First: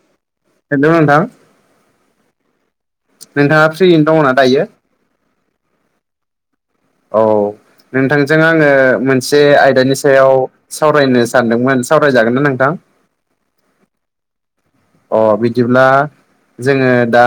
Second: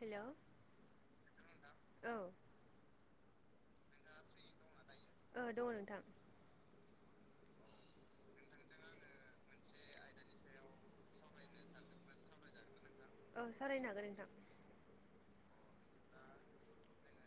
Hello नोंथां औ नोंथाङा फ्रियैनो दङना दायो? ओ दङ नोंथां। औ नोंथांजों आङो मोनसे आयदानि सायाव सावरायनो सानदोंमोन सावरायजागोन ना नोंथां? सावराय जागोन नोंथां। अ बिदिब्ला जोङो दा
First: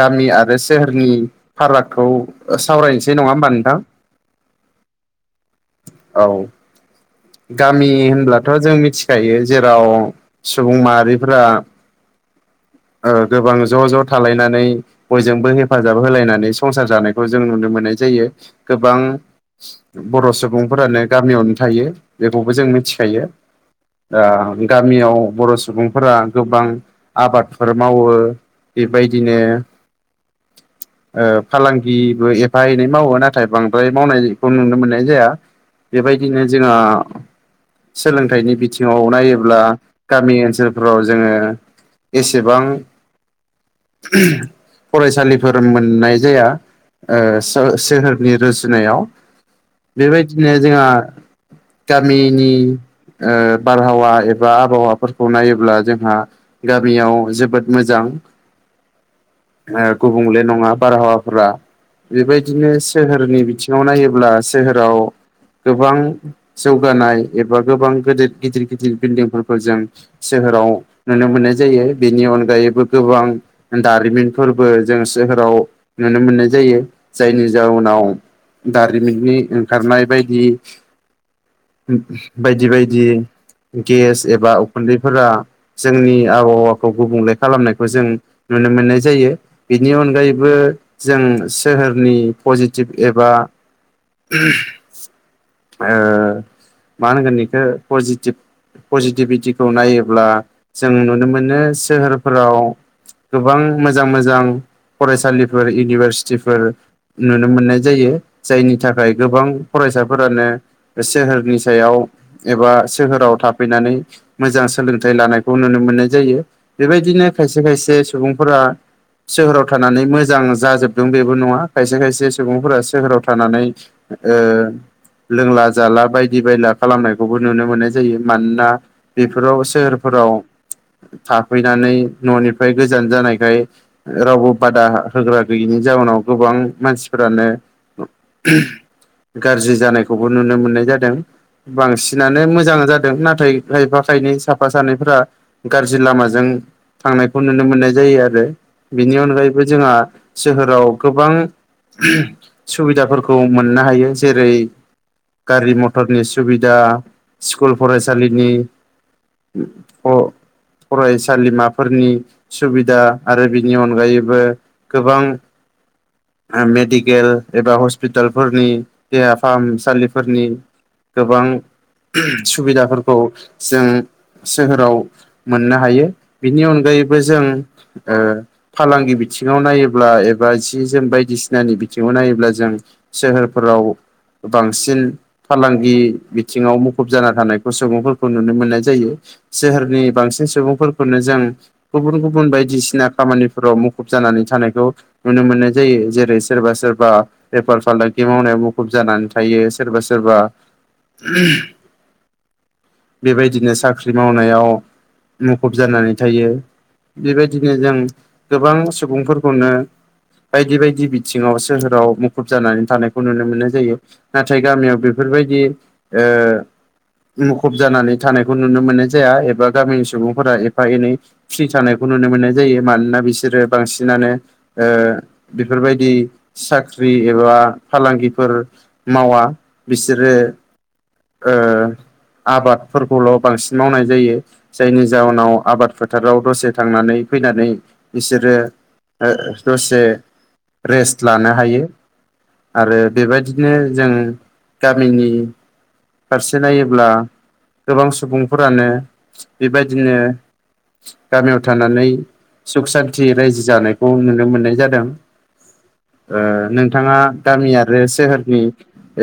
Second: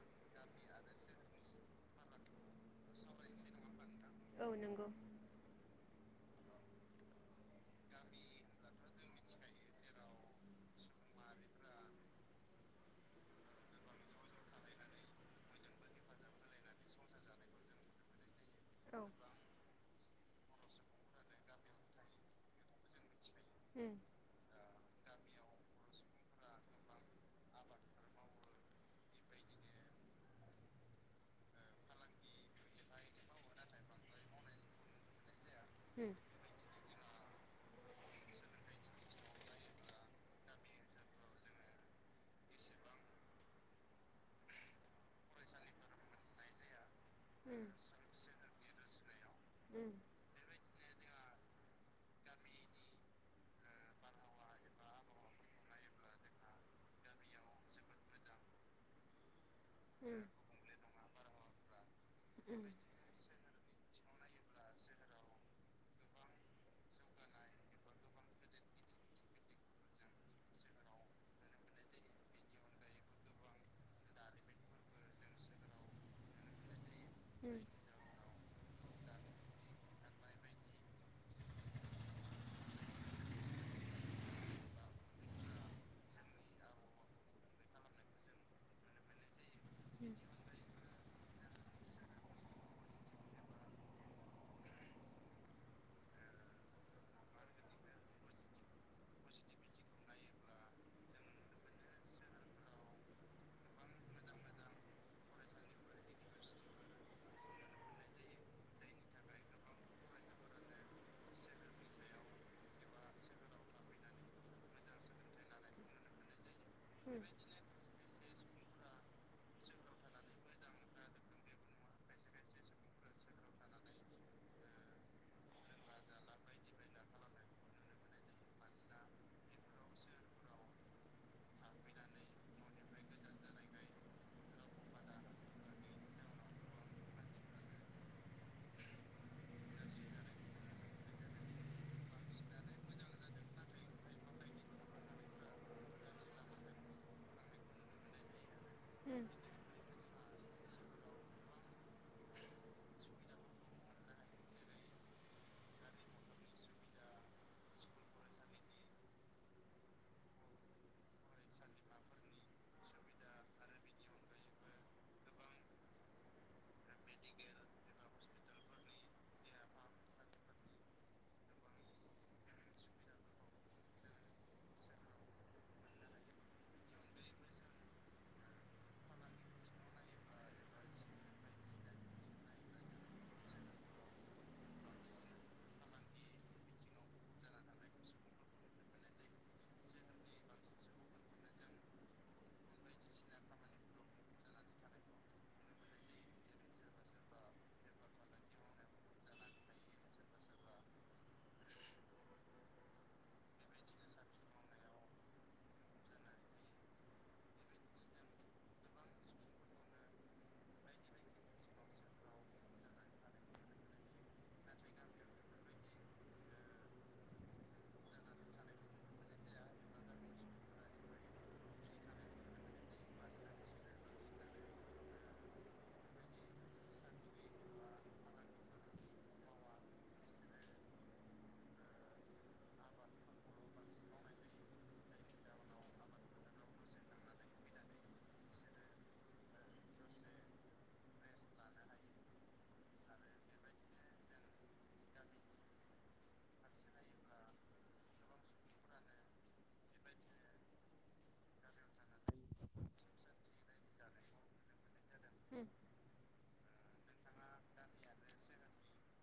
गामि आरो सोहोरनि फारागखौ सावरायनोसै नङा होमबा नोंथां? औ नंगौ औ गामि होनब्लाथ' जों मिथिखायो जेराव सुबुं माहारिफोरा [inaudible] ओ गोबां ज' ज' थालायनानै बयजोंबो हेफाजाब होलायनानै संसार जानायखौ जों नुनो मोननाय जायो। गोबां औ बर' सुबुंफोरानो गामियावनो थायो बेखौबो जों मिथिखायो। उम ओ गा मियाव बर' सुबुंफोरा गोबां आबादफोर मावो। बेबायदिनो ओ फालांगिबो एफा एनै मावो नाथाय बांद्राय मावनायखौ नुनो मोननाय जाया। उम बेबायदिनो जोङो सोलोंथाइनि बिथिङाव नायोब्ला गामि ओनसोलफोराव जोङो एसेबां फरायसालिफोर मोननाय जाया। ओ‌ उम सो-सोहोरनि रुजुनायाव उम बेबायदिनो जोंहा गामिनि ओ बारहावा एबा आबहावाफोरखौ नायोब्ला जोंहा गामियाव जोबोद मोजां। उम गुबुंले नङा ओ बारहावाफोरा। उम बेबायदिनो सोहोरनि बिथिङाव नायोब्ला सोहोराव गोबां जौगानाय एबा गोबां गिदिर गिदिर गिदिर बिल्डिंफोरखौ जों सोहोराव नुनो मोननाय जायो बेनि अनगायैबो गोबां दारिमिनफोरबो जों सोहोराव नुनो मोननाय जा जायो जायनि उम उम जाउनाव दारिमिननि ओंखारनाय बायदि बायदि बायदि गेस एबा उखुन्दैफोरा जोंनि आबहावाखौ गुबुंले खालामनायखौ जों नुनो मोननाय जायो बिनि अनगायैबो जों सोहोरनि पजिटिभ एबा ओ मा होनगोन बेखौ पजिटिब-पजिटिभिटिखौ नायोब्ला जों नुनो मोनो सोहोरफोराव गोबां मोजां मोजां फरायसालिफोर इउनिभारसिटिफोर नुनो मोननाय जायो जायनि थाखाय गोबां फरायसाफोरानो सोहोरनि सायाव एबा सोहोराव थाफैनानै मोजां सोलोंथाइ लानायखौ नुनो मोनो मोननाय जायो बेबायदिनो खायसे खायसे सुबुंफोरा सोहोराव थानानै मोजां जाजोबदों बेबो नङा खायसे खायसे सुबुंफोरा सोहोराव थानानै ओ लोंला जाला बायदि बायला खालामनायखौबो नुनो मोननाय जायो मानोना बेफोराव सोहोरफोराव थाफैनानै न'निफ्राय गोजान जानायखाय रावबो बादा होग्रा गैयिनि जाउनाव गोबां मानसिफोरानो गाज्रि जानायखौबो नुनो मोननाय जादों बांसिनानो मोजां जादों नाथाय खायफा खायनै साफा सानैफ्रा गाज्रि लामाजों थांनायखौ नुनो मोननाय जायो आरो बिनि उम अनगायैबो जोंहा सोहोराव गोबां सुबिदाफोरखौ मोननो हायो जेरै गारि मटरनि सुबिदा स्कुल फरायसालिनि औ फरायसालिमाफोरनि सुबिदा आरो बिनि अनगायैबो गोबां आ मेडिकेल एबा हस्पितालफोरनि देहा फाहामसालिफोरनि गोबां सुबिदाफोरखौ जों सोहोराव मोननो हायो बिनि अनगायैबो जों ओ फालांगि बिथिङाव नायोब्ला एबा जि जोम बायदिसिनानि बिथिङाव नायोब्ला जों सोहोरफोराव बांसिन फालांगि बिथिङाव मुखुब जाना थानायखौ सुबुंफोरखौ नुनो मोननाय जायो सोहोरनि बांसिन सुबुंफोरखौनो जों गुबुन गुबुन बायदिसिना खामानिफोराव मुखुब जानानै थानायखौ नुनो मोननाय जायो जेरै सोरबा सोरबा बेफार फालांगि मावनायाव मुखुब जानानै थायो सोरबा सोरबा बेबायदिनो साख्रि मावनायाव मुखुब जानानै थायो बेबायदिनो जों गोबां सुबुंफोरखौनो बायदि बायदि बिथिङाव सोहोराव मुखुब जानानै थानायखौ नुनो मोननाय जायो नाथाय गामियाव बेफोरबायदि ओ मुखुब जानानै थानायखौ नुनो मोननाय जाया एबा गामिनि सुबुंफोरा एफा एनै फ्रि थानायखौ नुनो मोननाय जायो मानोना बिसोरो बांसिनानो ओ बेफोरबायदि साख्रि ख्रि एबा फालांगिफोर मावा बिसोरो ओ आबादफोरखौल' बांसिन मावनाय जायो जायनि जाहोनाव आबाद फोथाराव दसे थांनानै फैनानै बिसोरो ओ दसे रेस्ट लानो हायो आरो बेबायदि बिदिनो जोंङो गामिनि फारसे नायोब्ला गोबां सुबुंफोरानो बेबायदिनो गामियाव थानानै सुख सान्थि रायजो जानायखौ नुनो मोननाय जादों उम ओ नोंथाङा गामि आरो सोहोर नि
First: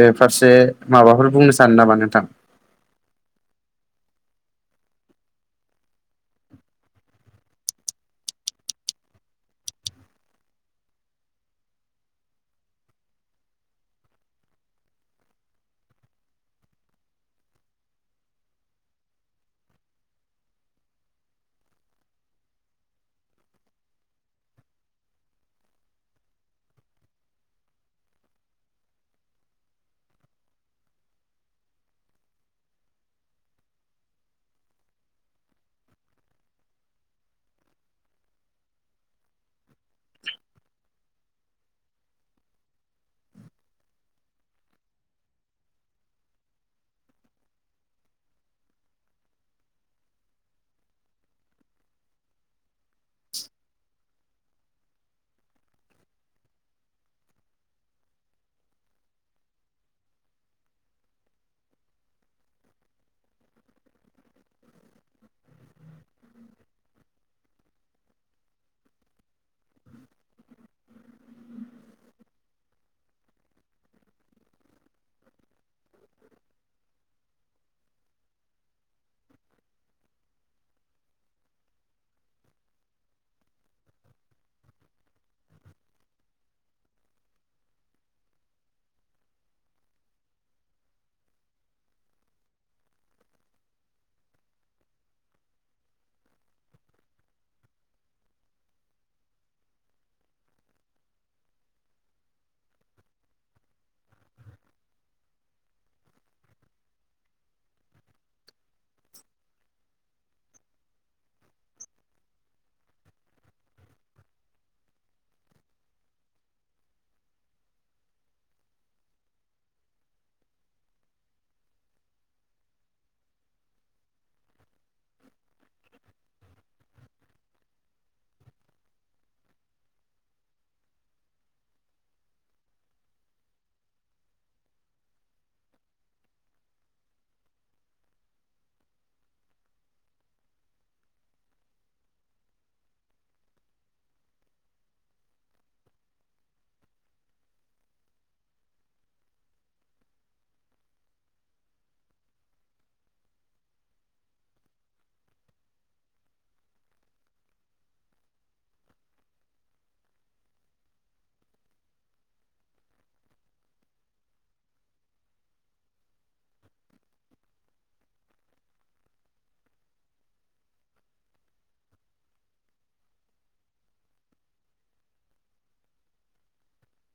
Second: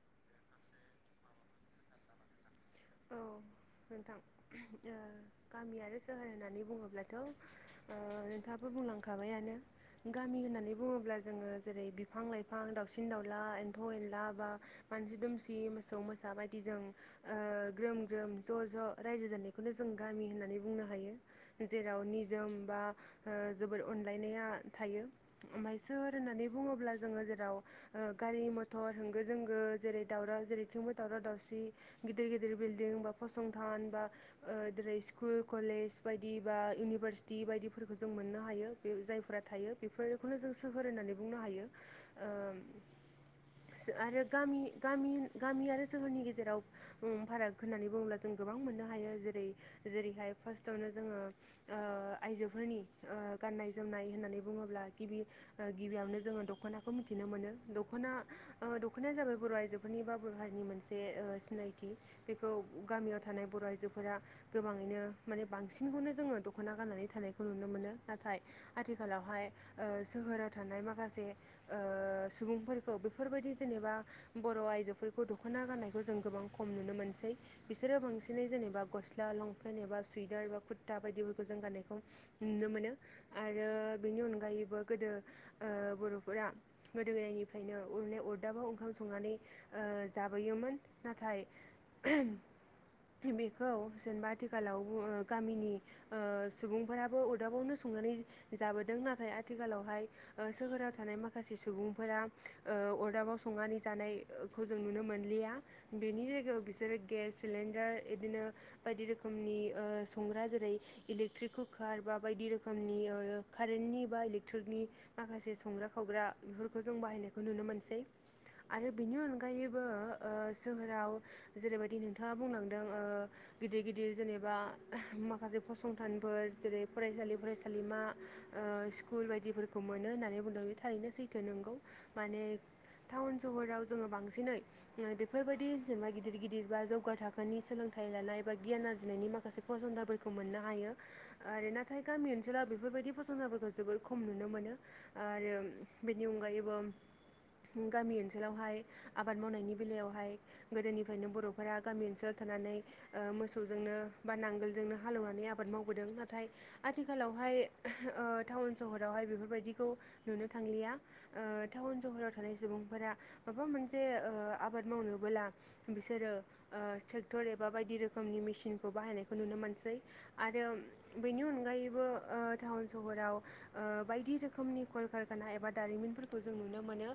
ओ फारसे माबाफोर बुंनो सानो नामा नोंथां औ नोंथां गामि आरो सोहोर होननानै बुङोब्लाथ ओ' नोंथाङाबो बुंलांखायो माबायानो गामि होननानै बुङोब्ला जोङो जेरै बिफां लाइफां दाउसिन दाउला एम्फौ ए ला बा मानसि दुमसि मोसौ मोसा बायदि जों ओ ग्रोम ग्रोम ज' ज' रायजो जानायखौनो जों गामि होननानै बुंनो हायो जेराव निजोम बा बा जोबोद अनलायनाया थायो ओमफ्राय सोर होननानै बुङोब्ला जोङो जेराव गारि मथर होंगो दोंगो जेरै दावराव जेरै थोंबो दावराव दावसि गिदिर गिदिर जै बिल्डिं बा फसंथान बा जेरै स्कुल कलेज बायदि बा इउनिभारसिटि बे बायदिफोरखौ जों मोननो हायो बे जायफोरा थायो बेफोरखौनो जों सोहोर होननानै बुंनो हायो ओ [inaudible] आरो गामि गामि गामि आरो सोहोरनि गेजेराव। फाराग होननानै बुंङोब्ला जों गोबां मोननो हायो जेरै जेरैहाय फार्स्टआवनो जोङो ओ ओ आइजोफोरनि ओ गाननाय जोमनाय होननानै बुंङोब्ला गिबि गिबियावनो जोङो दख'नाखौ। मिथिनो मोन दखना दख'नाया जाबाय बर' आइजोफोरनि बा बर' हारिनि मोनसे सिनाय। बेखौ गामियाव थानाय बर' आइजोफोरा गोबाङैनो माने बांसिनखौनो जोङो दख'ना। गाननानै थानायखौ नुनो मोनो नाथाय आथिखालावहाय सोहोराव थानाय माखासे। ओ सुबुंफोरखौ बेफोरबायदि जेनेबा बर' आइजोफोरखौ दख'ना गाननायखौ जों गोबां। खम नुनो मोनसै बिसोरो बांसिनै जेनेबा गस्ला लंपेन्ट एबा सुइेदार बा कुर्ता बायदिफोरखौ जों। गानायखौ नुनो मोनो आरो बेनि अनगायैबो गोदो ओ बर'फोरा। गोदो गोदायनिफ्रायनोअरनि अरदाबाव ओंखाम संनानै जाबोयोमोन नाथाय। ओह [unintelligible] बेखौ जेनेबा आथिखालाव गामिनि ओ सुबुंफोराबो अरदाबावनो स - संनानै जाबोदों नाथाय आथिखालावहाय सोहोराव थानाय माखासे सुबुंफोरा ओ अरदाबाव संनानै जानायखौ जों नुनो मोनलिया बेनि। बिसोरो गेस सिलिणडार बिदिनो बायदि रोखोमनि संग्रा जेरै इलेकट्रिक। कुकार बा बायदि रोखोमनि कारेन्टनि बा इलेकट्रिकनि माखासे संग्रा खावग्रा। बेफोरखौ जों बाहायनायखौ नुनो मोनसै आरो बिनि अनगायैबो ओ सोहोराव। जेरैबायदि नोंथांङा बुंलांदों गिदिर गिदिर जेनेबा माखासे फसंथान। फोर जेरै फरायसालि फरायसालिमा स्कुल बायदिफोरखौ मोनो होननानै बुंदों बे थारैनोसै। थो नोंगौ माने टाउन सहराव जोङो बांसिनै बेफोरबायदि। जेनेबा गिदिर गिदिर बा जौगा थाखोनि सोलोंथाइ लानाय बा गियान आरजिनायनि माखासे फसंथानफोरखौ मोननो हायो। आरो नाथाय गामि ओनसोलाव बेफोरबायदि फसंथानफोरखौ जोबोर खम नुनो मोनो आरो। बेनि अनगायैबो गामि ओनसोलावहाय आबाद मावनायनि बेलायावहाय। गोदोनिफ्रायनो बर'फोरा गामि ओनसोलाव थानानै मोसौजोंनो बा नांगोलजोंनो हालेवनानै आबाद। मावबोदों नाथाय आथिखालावहाय टाउन सहरावहाय बेफोरबायदिखौ नुनो थां। लिया ओ टाउन सहराव थानाय सुबुंफोरा माबा मोनसे ओ आबाद मावनोबोला बिसोरो ट्रेक्टर एबा बायदि रोखोमनि मेसिनखौ बाहायनायखौ नुनो मोनसै आरो। आरो बेनि अनगायैबो ओ टाउन सहराव बायदि रोखोमनि कलकारखानाय। एबा दारिमिनफोरखौ जों नुनो मोनो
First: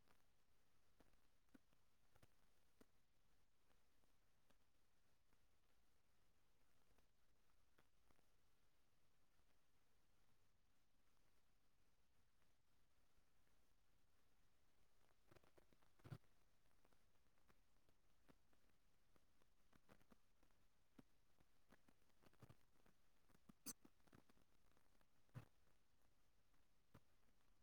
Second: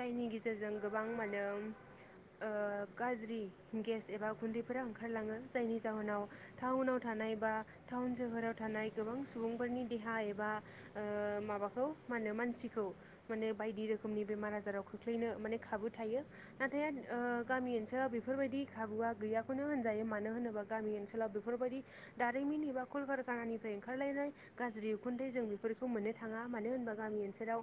जायनि गेजेरजों गोबां मानो। [inaudible] गाज्रि गेस एबा गुन्दैफोरा ओंखारलाङो जायनि जाहोनाव टाउनाव थानाय बा। टाउन सोहोराव थानाय गोबां सुबुंफोरनि देहा एबा माबाखौ मा होनो मानसिखौ। माने बायदि रोखोमनि बेमार आजाराव खोख्लैनो माने खाबु थायो नाथाय ओ गामि ओनसोलाव बेफोरबायदि खाबुआ गैयाखौनो होनजायो मानो होनोबा गामि ओनसोलाव बेफोरबायदि। दारिमिन एबा कलकारकानानिफ्राय ओंखारलायनाय गाज्रि उखुन्दै जों बेफोरखौ मोननो थाङा मानो होनबा गा मि ओनसोलाव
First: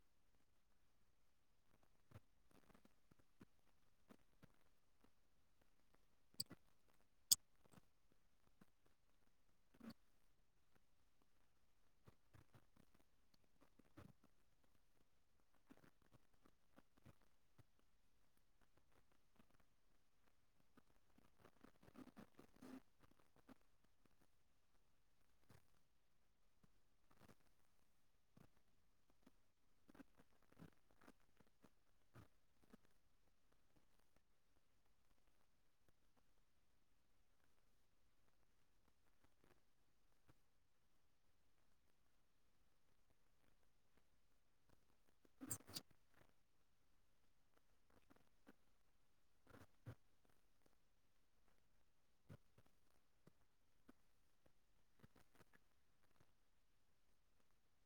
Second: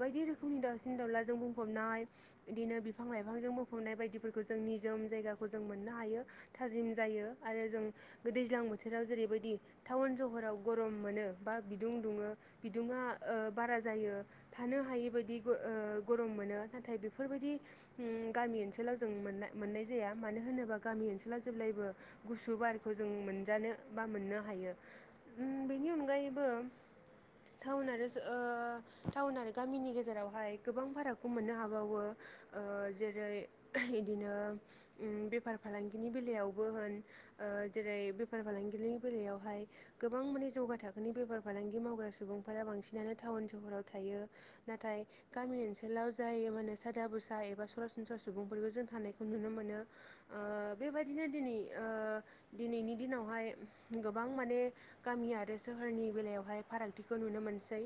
बायदि रोखोमनि दावउसिन दाउलाजों बुंफबनाय बिदिनो बिफां लाइफांजों बुंफब बनाय बायदिफोरखौ जों निजोम जायगाखौ जों मोननो हायो थाजिम जायो आरो जों दैज्लां। बोथोराव जेरैबायदि टाउन सहराव गरम मोनो बा बिदुं दुङो बिदुङा ओ बारा जायो थानो हायि बादि ओ गरम मोनो नाथाय बेफोरबादि गामि ओनसोलाव जों मोननाय मोननाय जाया मानो होनोबा गामि ओनसोलाव जेब्लायबो गुसु बारखौ जों मोन। मोनजानो बा मोननो हायो उम बेनि अनगायैबो। टाउन आरो ओ टाउन आरो गामिनि गेजेरावहाय गोबां फारागखौ मोननो हाबावो। ओ जेरै जेरै इदिनो बेफार फालांगिनि बेलायावबो होन ओ जेरै बेफार फालांगिनि बेलायावहाय गोबां माने जौगा थाखोनि बेफार फालांगि मावग्रा सुबुंफोरा बांसिनानो। टाउन सहराव थायो नाथाय गामि ओनसोलाव जाय माने सादा बुसा एबा सरासनस्रा सुबुंफोरबो जों थानायखौ नुनो मोनो ओ बेबायदिनो दिनै बेनि दिनावहाय गोबां माने गामि आरो सोहोरनि बेलायावहाय फारागथिखौ नुनो मोनसै।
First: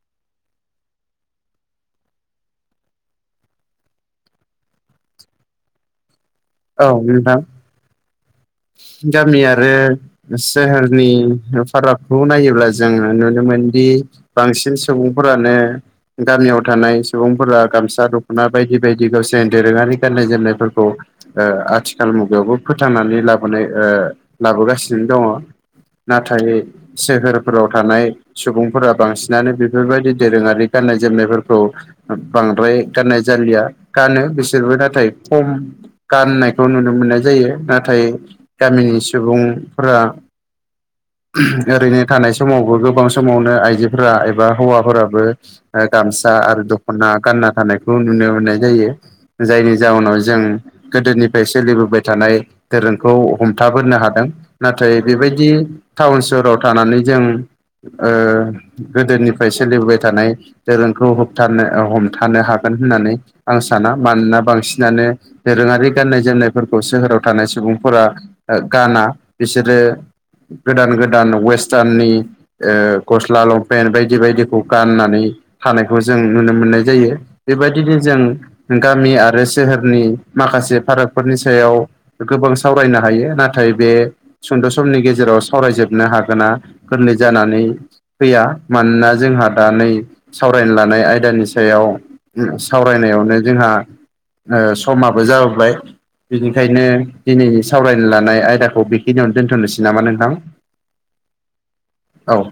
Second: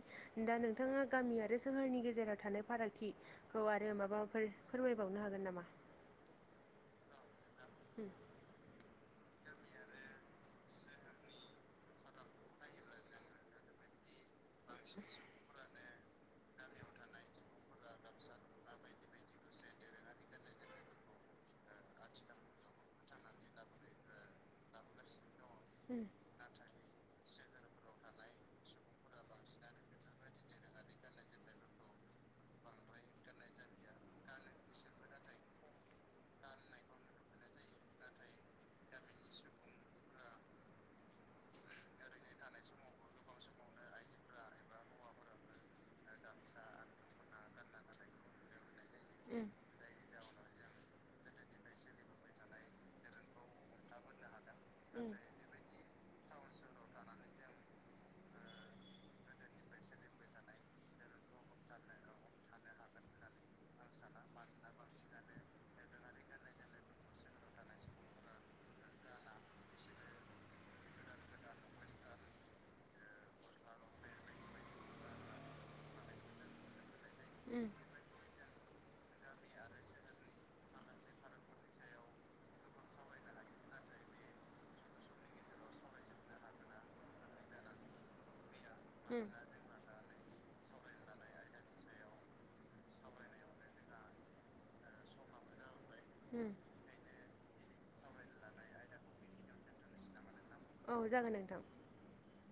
दा नोंथाङा गामि आरो सोहोरनि गेजेराव थानाय फारागथिखौ आरो माबाफोर। फोरमायबावनो हागोन नामा? औ नोंथां [inaudible] गामि आरो सोहोरनि फारागखौ नायोब्ला जोंङो नुनो मोनदि बांसिन सुबुंफोरानो गामियाव थानाय सुबुंफोरा गामसा दख'ना बायदि बायदि गावसोर दोरोंङारि गाननाय जोमनायफोरखौ ओ आथिखाल मुगायावबो फोथांनानै लाब माने ओ लाबोगासिनो दंङ' नाथाय सोहोर फोराव थानाय सुबुंफोरा बांसिनानो बेफोरबायदि दोरोंङारि गाननाय जोमनायफोरखौ [unintelligible] बांद्राय गाननाय जालिया, गानो बिसोरबो नाथाय खम गाननायखौ नुनो मोननाय जायो यो नाथाय गामिनि सुबुंफोरा ओरैनो थानाय समावबो गोबां समावनो आइजोफोरा एबा हौवाफोराबो ओ गामसा आ आरो दखना गानना थानायखौ नुनो मोननाय जायो जायनि जाउनाव जों गोदोनि फाय सोलिबोबाय थानाय धोरोमखौ हमथाबोनो हादों नाथाय बेबायदि टाउन सहराव थानानै जों ओ गोदोनिफ्राय सोलिबोबाय थानाय दोरोंखौ थानो ओ हमथानो हागोन होननानै आं साना मानोना बांसिनानो दोरोंङारि गाननाय जेननायफोरखौ सोहोराव थानाय सुबुंफोरा ओ गाना बिसोरो गोदान गोदान वेस्टार्ननि ओ गस्ला लंपेन्ट बायदि बायदिखौ गाननानै थानायखौ जों नुनो मोननाय जायो बेबायदिनो जों गामि आरो सोहोरनि माखासे फारागफोरनि सायाव गोबां सावरायनो हायो नाथाय बे सुंद' समनि गेजेराव सावरायजोबनो हागोना गोरलै जानानै फैया मानोना उम जोंहा दा नै सावरायनो लानाय आयदानि सायाव सावरायनायावनो जोंहा ओ समाबो जाबोबाय उम उम बेनिखायनो दिनै सावरायनो लानाय आयदाखौ बेखिनियावनो दोनथ'नोसै नामा नोंथां? औ जागोन नोंथां औ